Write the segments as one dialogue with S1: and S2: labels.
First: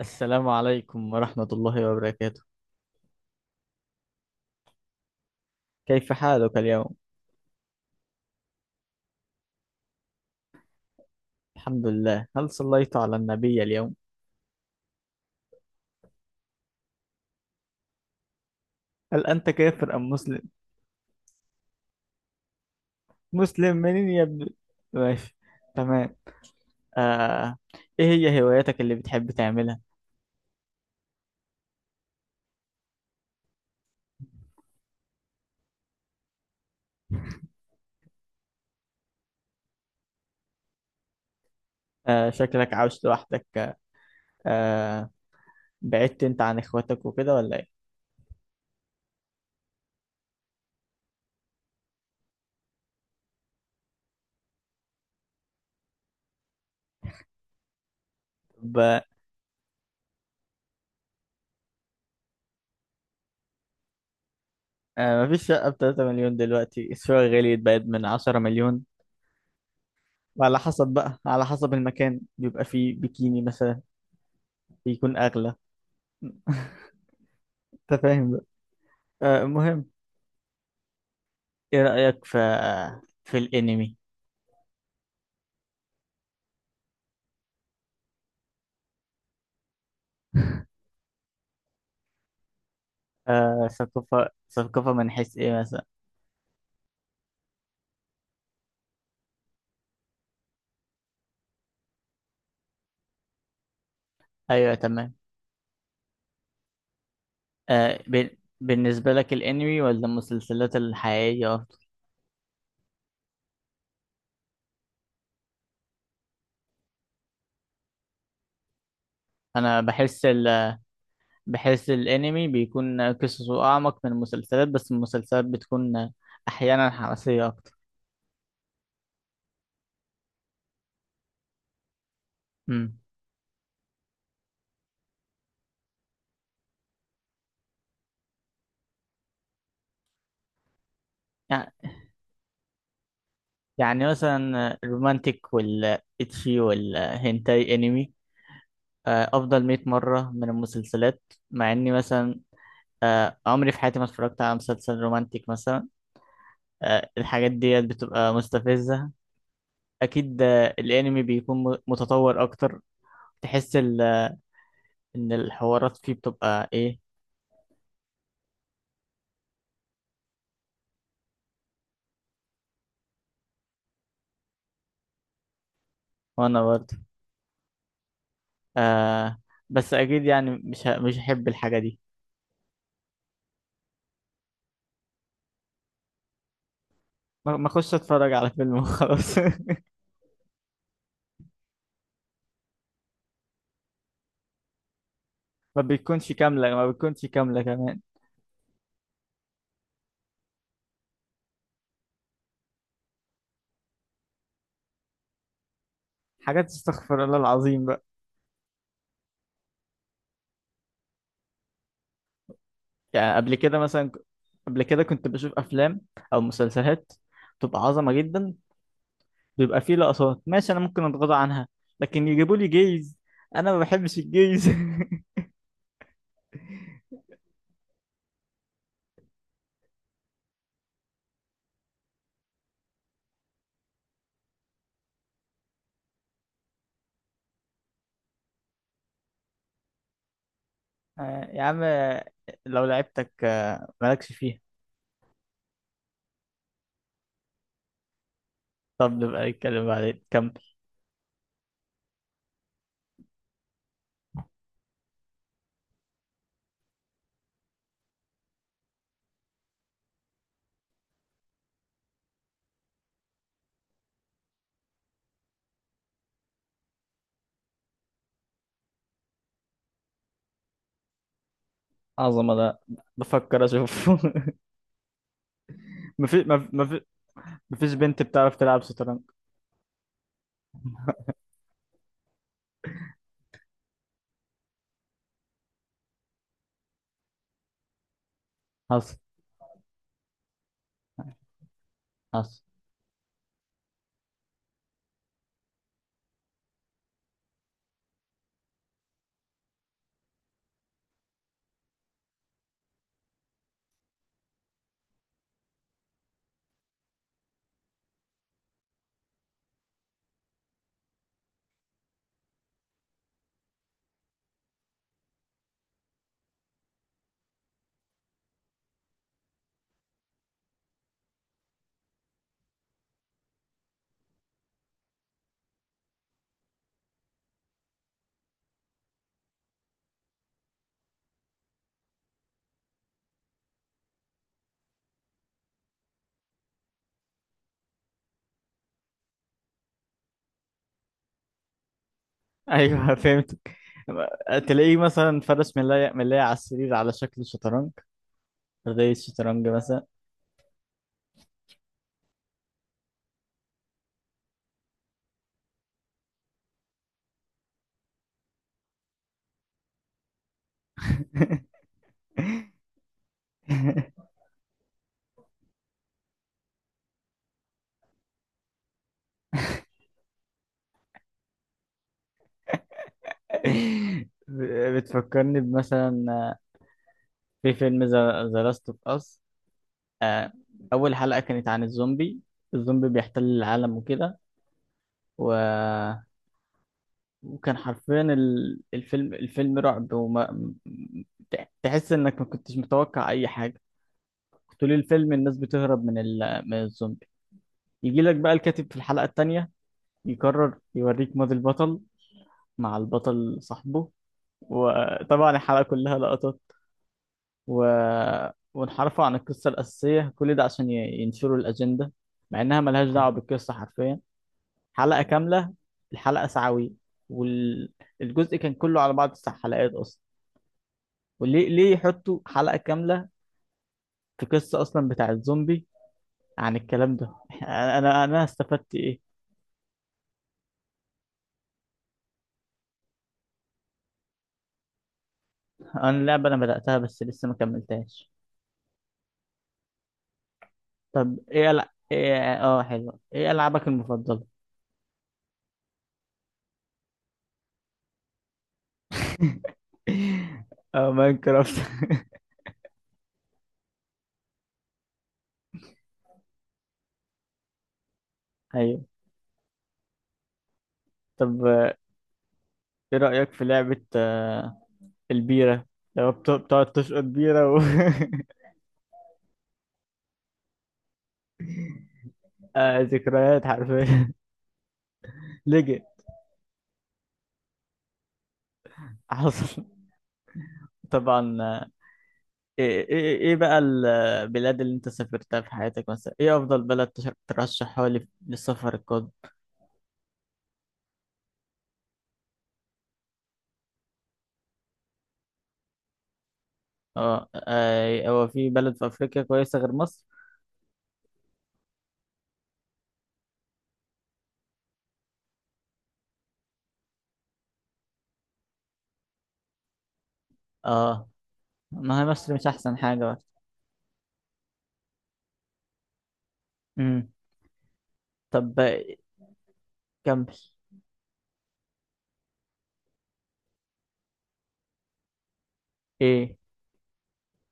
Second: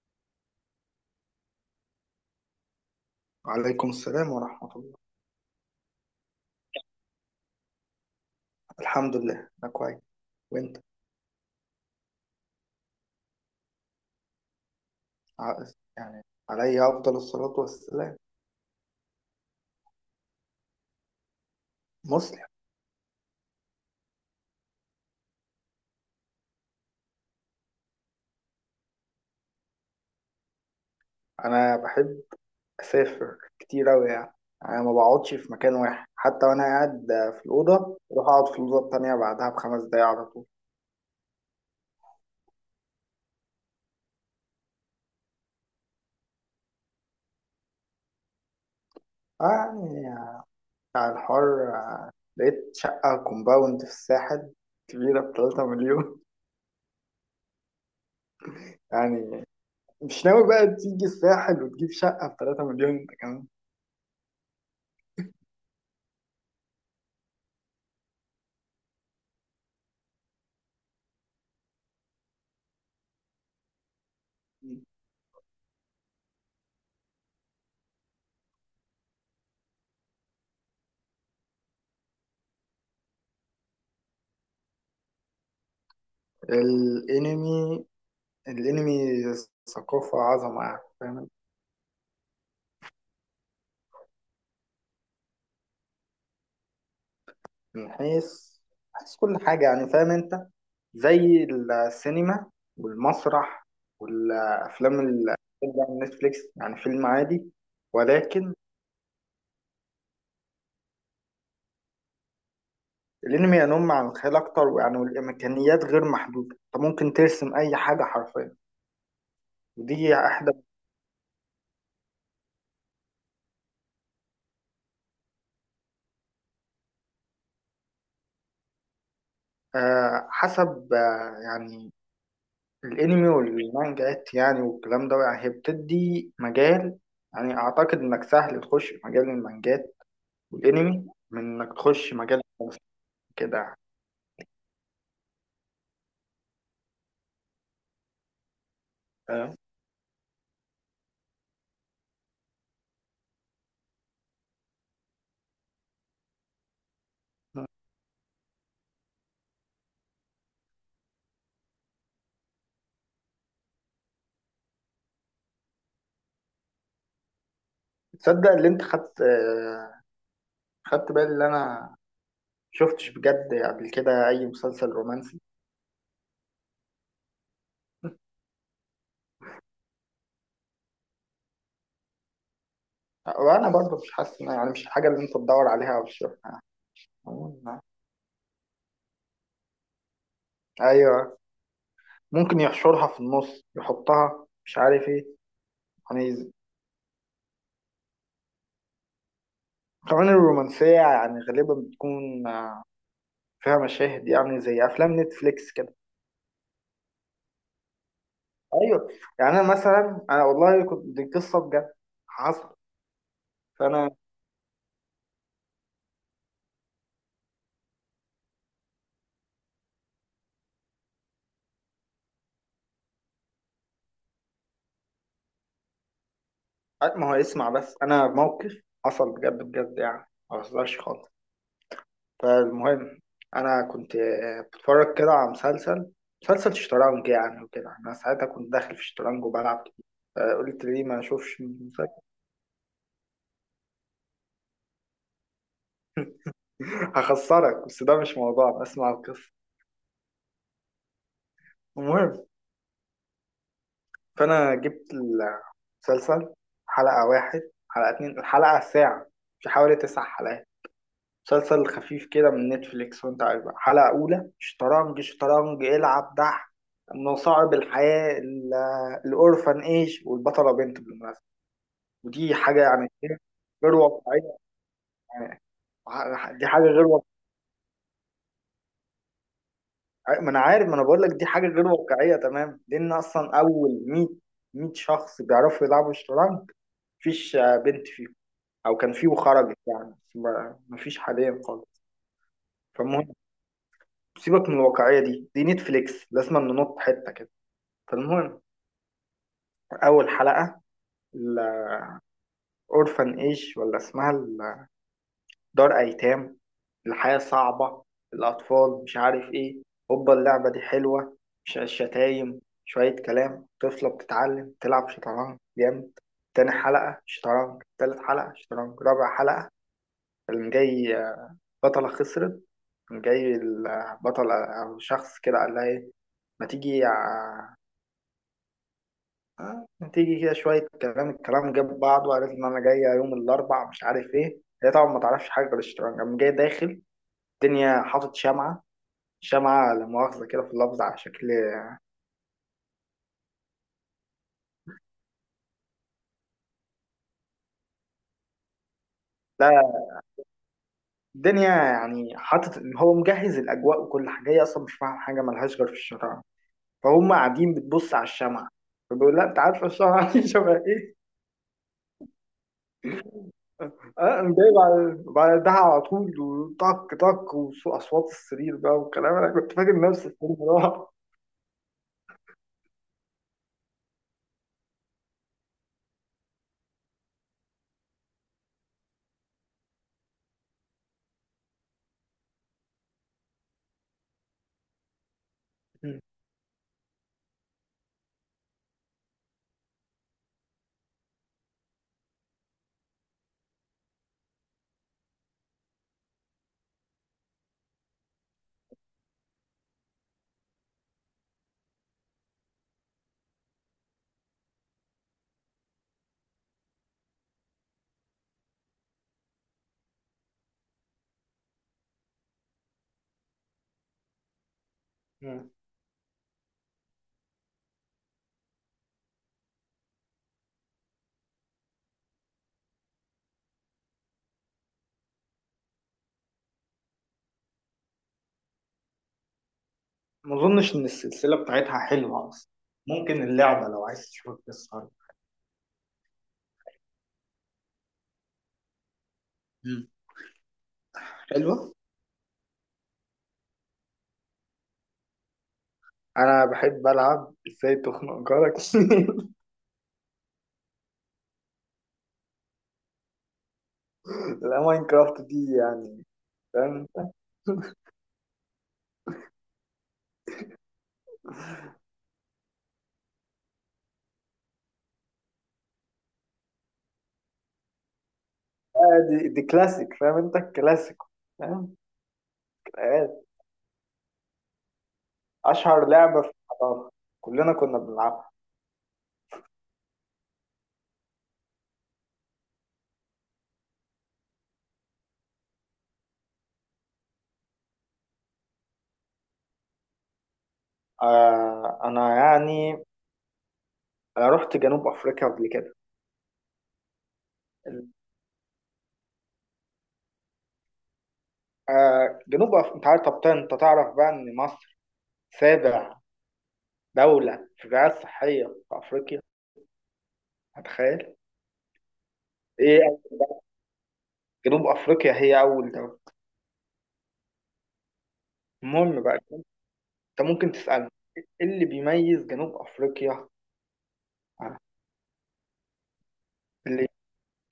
S1: السلام عليكم ورحمة الله وبركاته.
S2: وعليكم السلام ورحمة الله.
S1: كيف حالك اليوم؟
S2: الحمد لله أنا كويس، وأنت؟
S1: الحمد لله. هل صليت على النبي اليوم؟
S2: ع- يعني عليا أفضل الصلاة والسلام.
S1: هل أنت كافر أم مسلم؟
S2: مسلم.
S1: مسلم منين يا ابني؟ ماشي. تمام. آه. إيه هي هواياتك اللي بتحب تعملها؟
S2: أنا بحب أسافر كتير أوي، يعني أنا ما بقعدش في مكان واحد، حتى وأنا قاعد في الأوضة أروح أقعد في الأوضة التانية بعدها بخمس دقايق على طول.
S1: آه. شكلك عاوش لوحدك. آه. بعدت أنت عن إخواتك وكده ولا إيه؟
S2: يعني بتاع الحر، لقيت شقة كومباوند في الساحل كبيرة بتلاتة مليون.
S1: ب...
S2: يعني مش ناوي بقى تيجي الساحل وتجيب شقة بتلاتة مليون أنت كمان؟
S1: آه. مفيش شقة بتلاتة مليون دلوقتي. الشقة غليت بقت من عشرة مليون. وعلى حسب بقى على حسب المكان بيبقى فيه بيكيني مثلا. بيكون أغلى. أنت فاهم. المهم، ايه رأيك في الانمي؟
S2: الانمي، الانمي ثقافة عظمة، يعني فاهم.
S1: ثقافة ثقافة من حيث ايه مثلا؟
S2: من حيث كل حاجة، يعني فاهم انت، زي السينما والمسرح
S1: ايوه،
S2: والافلام
S1: تمام.
S2: ال- على نتفليكس، يعني فيلم عادي. ولكن
S1: بالنسبة لك الانمي ولا المسلسلات الحقيقية افضل؟
S2: الانمي ينم عن الخيال اكتر، ويعني والامكانيات غير محدودة، انت ممكن ترسم اي حاجة حرفيا.
S1: انا
S2: ودي
S1: بحس
S2: احدى.
S1: بحس الانمي بيكون قصصه اعمق من المسلسلات، بس المسلسلات بتكون احيانا حماسية اكتر.
S2: حسب، يعني
S1: امم.
S2: الانمي والمانجات يعني والكلام ده، يعني هي بتدي مجال. يعني اعتقد انك سهل تخش في مجال المانجات والانمي، من
S1: يع-
S2: انك تخش مجال الرسم كده.
S1: يعني مثلا الرومانتيك والاتشي والهنتاي انمي
S2: فاهم؟
S1: افضل 100 مرة من المسلسلات. مع اني مثلا عمري في حياتي ما اتفرجت على مسلسل رومانتيك مثلا. الحاجات ديت بتبقى مستفزة. أكيد الأنمي بيكون متطور أكتر. تحس إن الحوارات فيه بتبقى إيه؟
S2: تصدق اللي انت خدت خدت بالي، اللي انا شفتش بجد قبل كده اي مسلسل رومانسي.
S1: وأنا برضه. آه. بس أكيد يعني مش هحب الحاجة دي.
S2: وانا برضه مش حاسس يعني مش الحاجه اللي انت تدور عليها او تشوفها.
S1: ما أخش أتفرج على فيلم وخلاص.
S2: ايوه، ممكن يحشرها في النص، يحطها مش عارف ايه.
S1: ما بتكونش
S2: يعني
S1: كاملة، ما بتكونش كاملة كمان.
S2: كمان الرومانسيه يعني غالبا بتكون فيها مشاهد، يعني زي افلام نتفليكس كده.
S1: حاجات استغفر الله العظيم بقى.
S2: ايوه. يعني انا مثلا، انا والله كنت، دي قصه بجد حصل.
S1: يعني قبل كده
S2: فانا،
S1: مثلا قبل كده كنت بشوف أفلام أو مسلسلات بتبقى عظمة جدا. بيبقى فيه لقطات ماشي انا ممكن اتغاضى عنها. لكن يجيبوا لي جيز. انا ما بحبش الجيز.
S2: ما هو اسمع بس، انا موقف حصل بجد بجد، يعني ما بهزرش خالص. فالمهم، انا كنت بتفرج كده على مسلسل شطرنج يعني وكده، انا ساعتها كنت داخل في شطرنج وبلعب كتير، فقلت ليه ما اشوفش
S1: يا عم
S2: المسلسل.
S1: لو لعبتك مالكش فيها.
S2: هخسرك، بس ده مش موضوع، اسمع
S1: طب
S2: القصه.
S1: نبقى نتكلم بعدين. كمل.
S2: المهم، فانا جبت مسلسل، حلقة واحد، حلقة اتنين، الحلقة ساعة، في حوالي تسع حلقات، مسلسل خفيف كده من نتفليكس. وانت عارف بقى، حلقة أولى شطرنج، شطرنج، العب دح، مصاعب الحياة ال- الأورفن إيج، والبطلة بنت بالمناسبة. ودي
S1: عظمة ده.
S2: حاجة يعني إيه؟
S1: بفكر
S2: غير
S1: اشوفه.
S2: واقعية. يعني
S1: مفيش
S2: دي
S1: مف-
S2: حاجة
S1: مف-
S2: غير واقعية.
S1: مفيش بنت بتعرف تلعب شطرنج.
S2: ما أنا عارف، ما أنا بقول لك دي حاجة غير واقعية. تمام، لأن أصلا أول 100 100 شخص بيعرفوا يلعبوا شطرنج، مفيش بنت فيهم. او كان
S1: حصل.
S2: فيه وخرجت، يعني بس ما فيش حاليا خالص.
S1: حصل.
S2: فالمهم، سيبك من الواقعيه دي، دي نتفليكس لازم ننط حته كده. فالمهم، اول حلقه، الاورفن ايج، ولا اسمها دار ايتام، الحياه صعبه، الاطفال مش عارف ايه، هوبا اللعبه دي حلوه، مش شتايم، شويه كلام، طفله بتتعلم تلعب شطرنج جامد. تاني حلقه شطرنج، تالت حلقه شطرنج، رابع حلقه اللي جاي بطله خسرت، جاي البطل أو شخص كده قال لها إيه، ما تيجي ع- ما تيجي كده، شوية كلام، الكلام جاب بعض، وقالت إن أنا جاية يوم الأربع مش عارف إيه. هي طبعا ما تعرفش حاجة غير الشطرنج، قام جاي داخل الدنيا حاطط شمعة، شمعة لا مؤاخذة كده في اللفظ على شكل.
S1: ايوه، فهمتك. تلاقيه مثلا فرش ملاية ملاية على السرير على شكل شطرنج، زي الشطرنج
S2: لا،
S1: مثلا.
S2: الدنيا يعني حاطط إن هو مجهز الأجواء وكل حاجة، هي أصلا مش فاهم حاجة، ملهاش غير في الشطرنج. فهم قاعدين بتبص على الشمعة، فبيقول لا أنت عارفة الشمعة دي شبه إيه. اه، أنا جاي بعدها على طول، وطق طق، واصوات السرير بقى والكلام، انا كنت فاكر نفسي في الصراحه.
S1: بتفكرني بمثلا في فيلم ذا لاست اوف اس. آه، أول حلقة كانت عن الزومبي. الزومبي بيحتل العالم وكده. و...
S2: مم.
S1: وكان حرفيا الفيلم رعب. تحس إنك ما كنتش متوقع أي حاجة. طول الفيلم الناس بتهرب من الزومبي. يجي لك بقى الكاتب في الحلقة التانية يقرر يوريك ماضي البطل، مع البطل صاحبه. وطبعا الحلقة كلها لقطات. و... وانحرفوا عن القصة الأساسية، كل ده عشان ينشروا الأجندة. مع إنها ملهاش دعوة بالقصة حرفيا. حلقة
S2: مم.
S1: كاملة، الحلقة ساعوي، والجزء كان كله على بعض تسع حلقات أصلا. وليه ليه يحطوا حلقة كاملة في قصة أصلا بتاع الزومبي عن الكلام ده؟ أنا استفدت إيه؟
S2: ما اظنش ان السلسله بتاعتها حلوه اصلا، ممكن اللعبه لو عايز تشوف القصه.
S1: أنا اللعبة أنا بدأتها بس لسه ما كملتهاش.
S2: مم.
S1: طب
S2: حلوه.
S1: إيه؟ آه، حلو. إيه ألعابك المفضلة؟
S2: انا بحب العب ازاي تخنق جارك.
S1: آه، ماينكرافت.
S2: لا، ماينكرافت دي يعني، فاهم.
S1: أيوه. طب إيه رأيك في لعبة البيرة؟ لو بتقعد تشقط بيرة و
S2: دي, دي كلاسيك، فاهم انت الكلاسيك، فاهم. آه،
S1: ذكريات حرفيا. ليجن.
S2: اشهر لعبه في الحضاره، كلنا كنا بنلعبها.
S1: حصل. طبعا. ايه ايه إيه بقى البلاد اللي انت سافرتها في حياتك مثلا؟ ايه افضل بلد ترشحها لي للسفر القادم؟
S2: آه، انا يعني انا رحت جنوب افريقيا قبل كده.
S1: اه، هو في بلد في افريقيا كويسة غير مصر؟
S2: انت عارف؟ طب انت تعرف بقى ان مصر سابع دولة في الرعاية الصحية في افريقيا؟
S1: اه،
S2: هتخيل.
S1: ما هي مصر مش احسن حاجة
S2: ايه،
S1: بقى.
S2: جنوب افريقيا هي اول دولة.
S1: امم. طب
S2: المهم بقى،
S1: كمل.
S2: انت ممكن تسألني ايه اللي بيميز جنوب افريقيا. آه،
S1: ايه؟
S2: اللي,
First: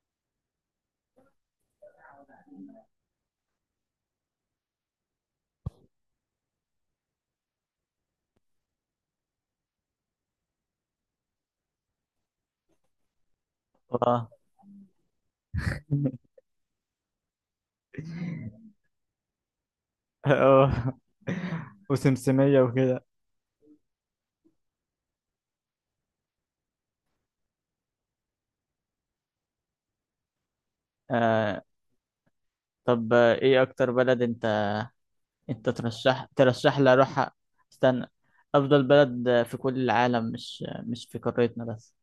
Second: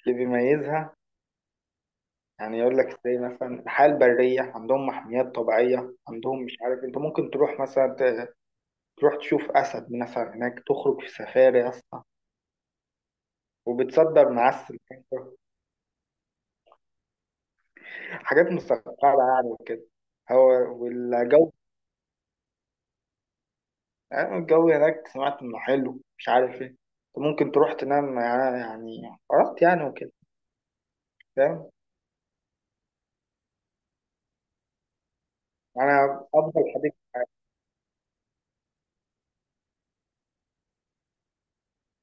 S2: اللي بيميزها، يعني يقول لك زي مثلا الحياة البرية عندهم، محميات طبيعية عندهم، مش عارف، انت ممكن تروح مثلا تروح تشوف اسد مثلا هناك، تخرج في سفاري يا اسطى، وبتصدر
S1: اه.
S2: معسل. حاجات مستقرة يعني وكده. هو،
S1: اه،
S2: والجو،
S1: وسمسمية وكده.
S2: يعني الجو هناك سمعت انه حلو، مش عارف ايه. أنت ممكن تروح تنام، يعني يعني قرأت يعني وكده،
S1: آه.
S2: فاهم.
S1: طب ايه اكتر بلد انت
S2: انا
S1: ترشح
S2: افضل
S1: ترشح
S2: حديث.
S1: لي اروحها؟ استنى. افضل بلد في كل العالم، مش في قارتنا بس.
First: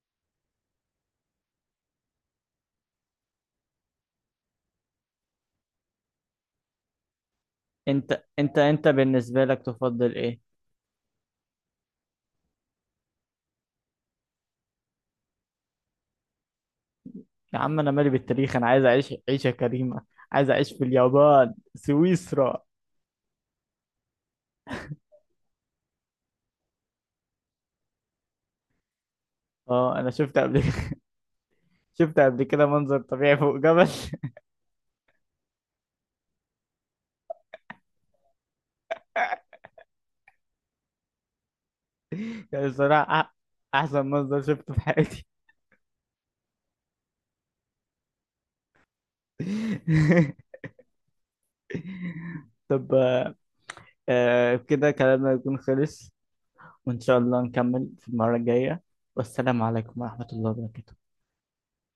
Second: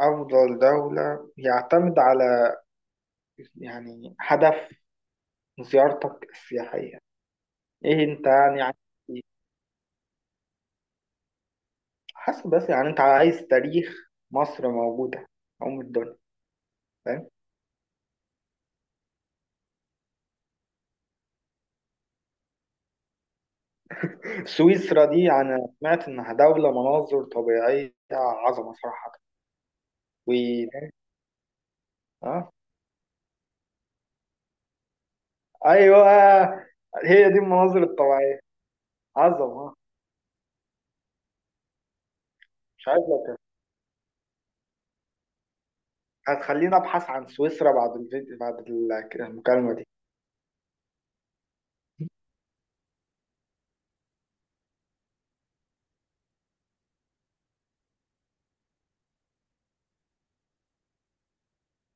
S2: افضل دولة يعتمد على، يعني هدف زيارتك السياحية، ايه
S1: انت
S2: انت
S1: انت
S2: يعني عايز؟
S1: انت
S2: إيه؟
S1: بالنسبة لك تفضل ايه؟
S2: حسب بس، يعني انت عايز تاريخ؟ مصر موجودة، ام الدنيا، فاهم.
S1: يا عم انا مالي بالتاريخ. انا عايز اعيش عيشة كريمة. عايز اعيش في اليابان، سويسرا.
S2: سويسرا دي انا سمعت انها دولة مناظر طبيعية عظمة صراحة.
S1: اه، انا
S2: و...
S1: شفت قبل. شفت قبل كده منظر طبيعي فوق جبل.
S2: ايوه، هي دي المناظر الطبيعيه عظمه،
S1: يعني
S2: مش عايز
S1: بصراحة
S2: أقول.
S1: احسن منظر شفته في حياتي.
S2: هتخليني ابحث عن سويسرا بعد الفيديو بعد المكالمه دي.
S1: طب. كده كلامنا يكون خلص. وان شاء الله نكمل في المرة الجاية. والسلام عليكم ورحمة الله وبركاته.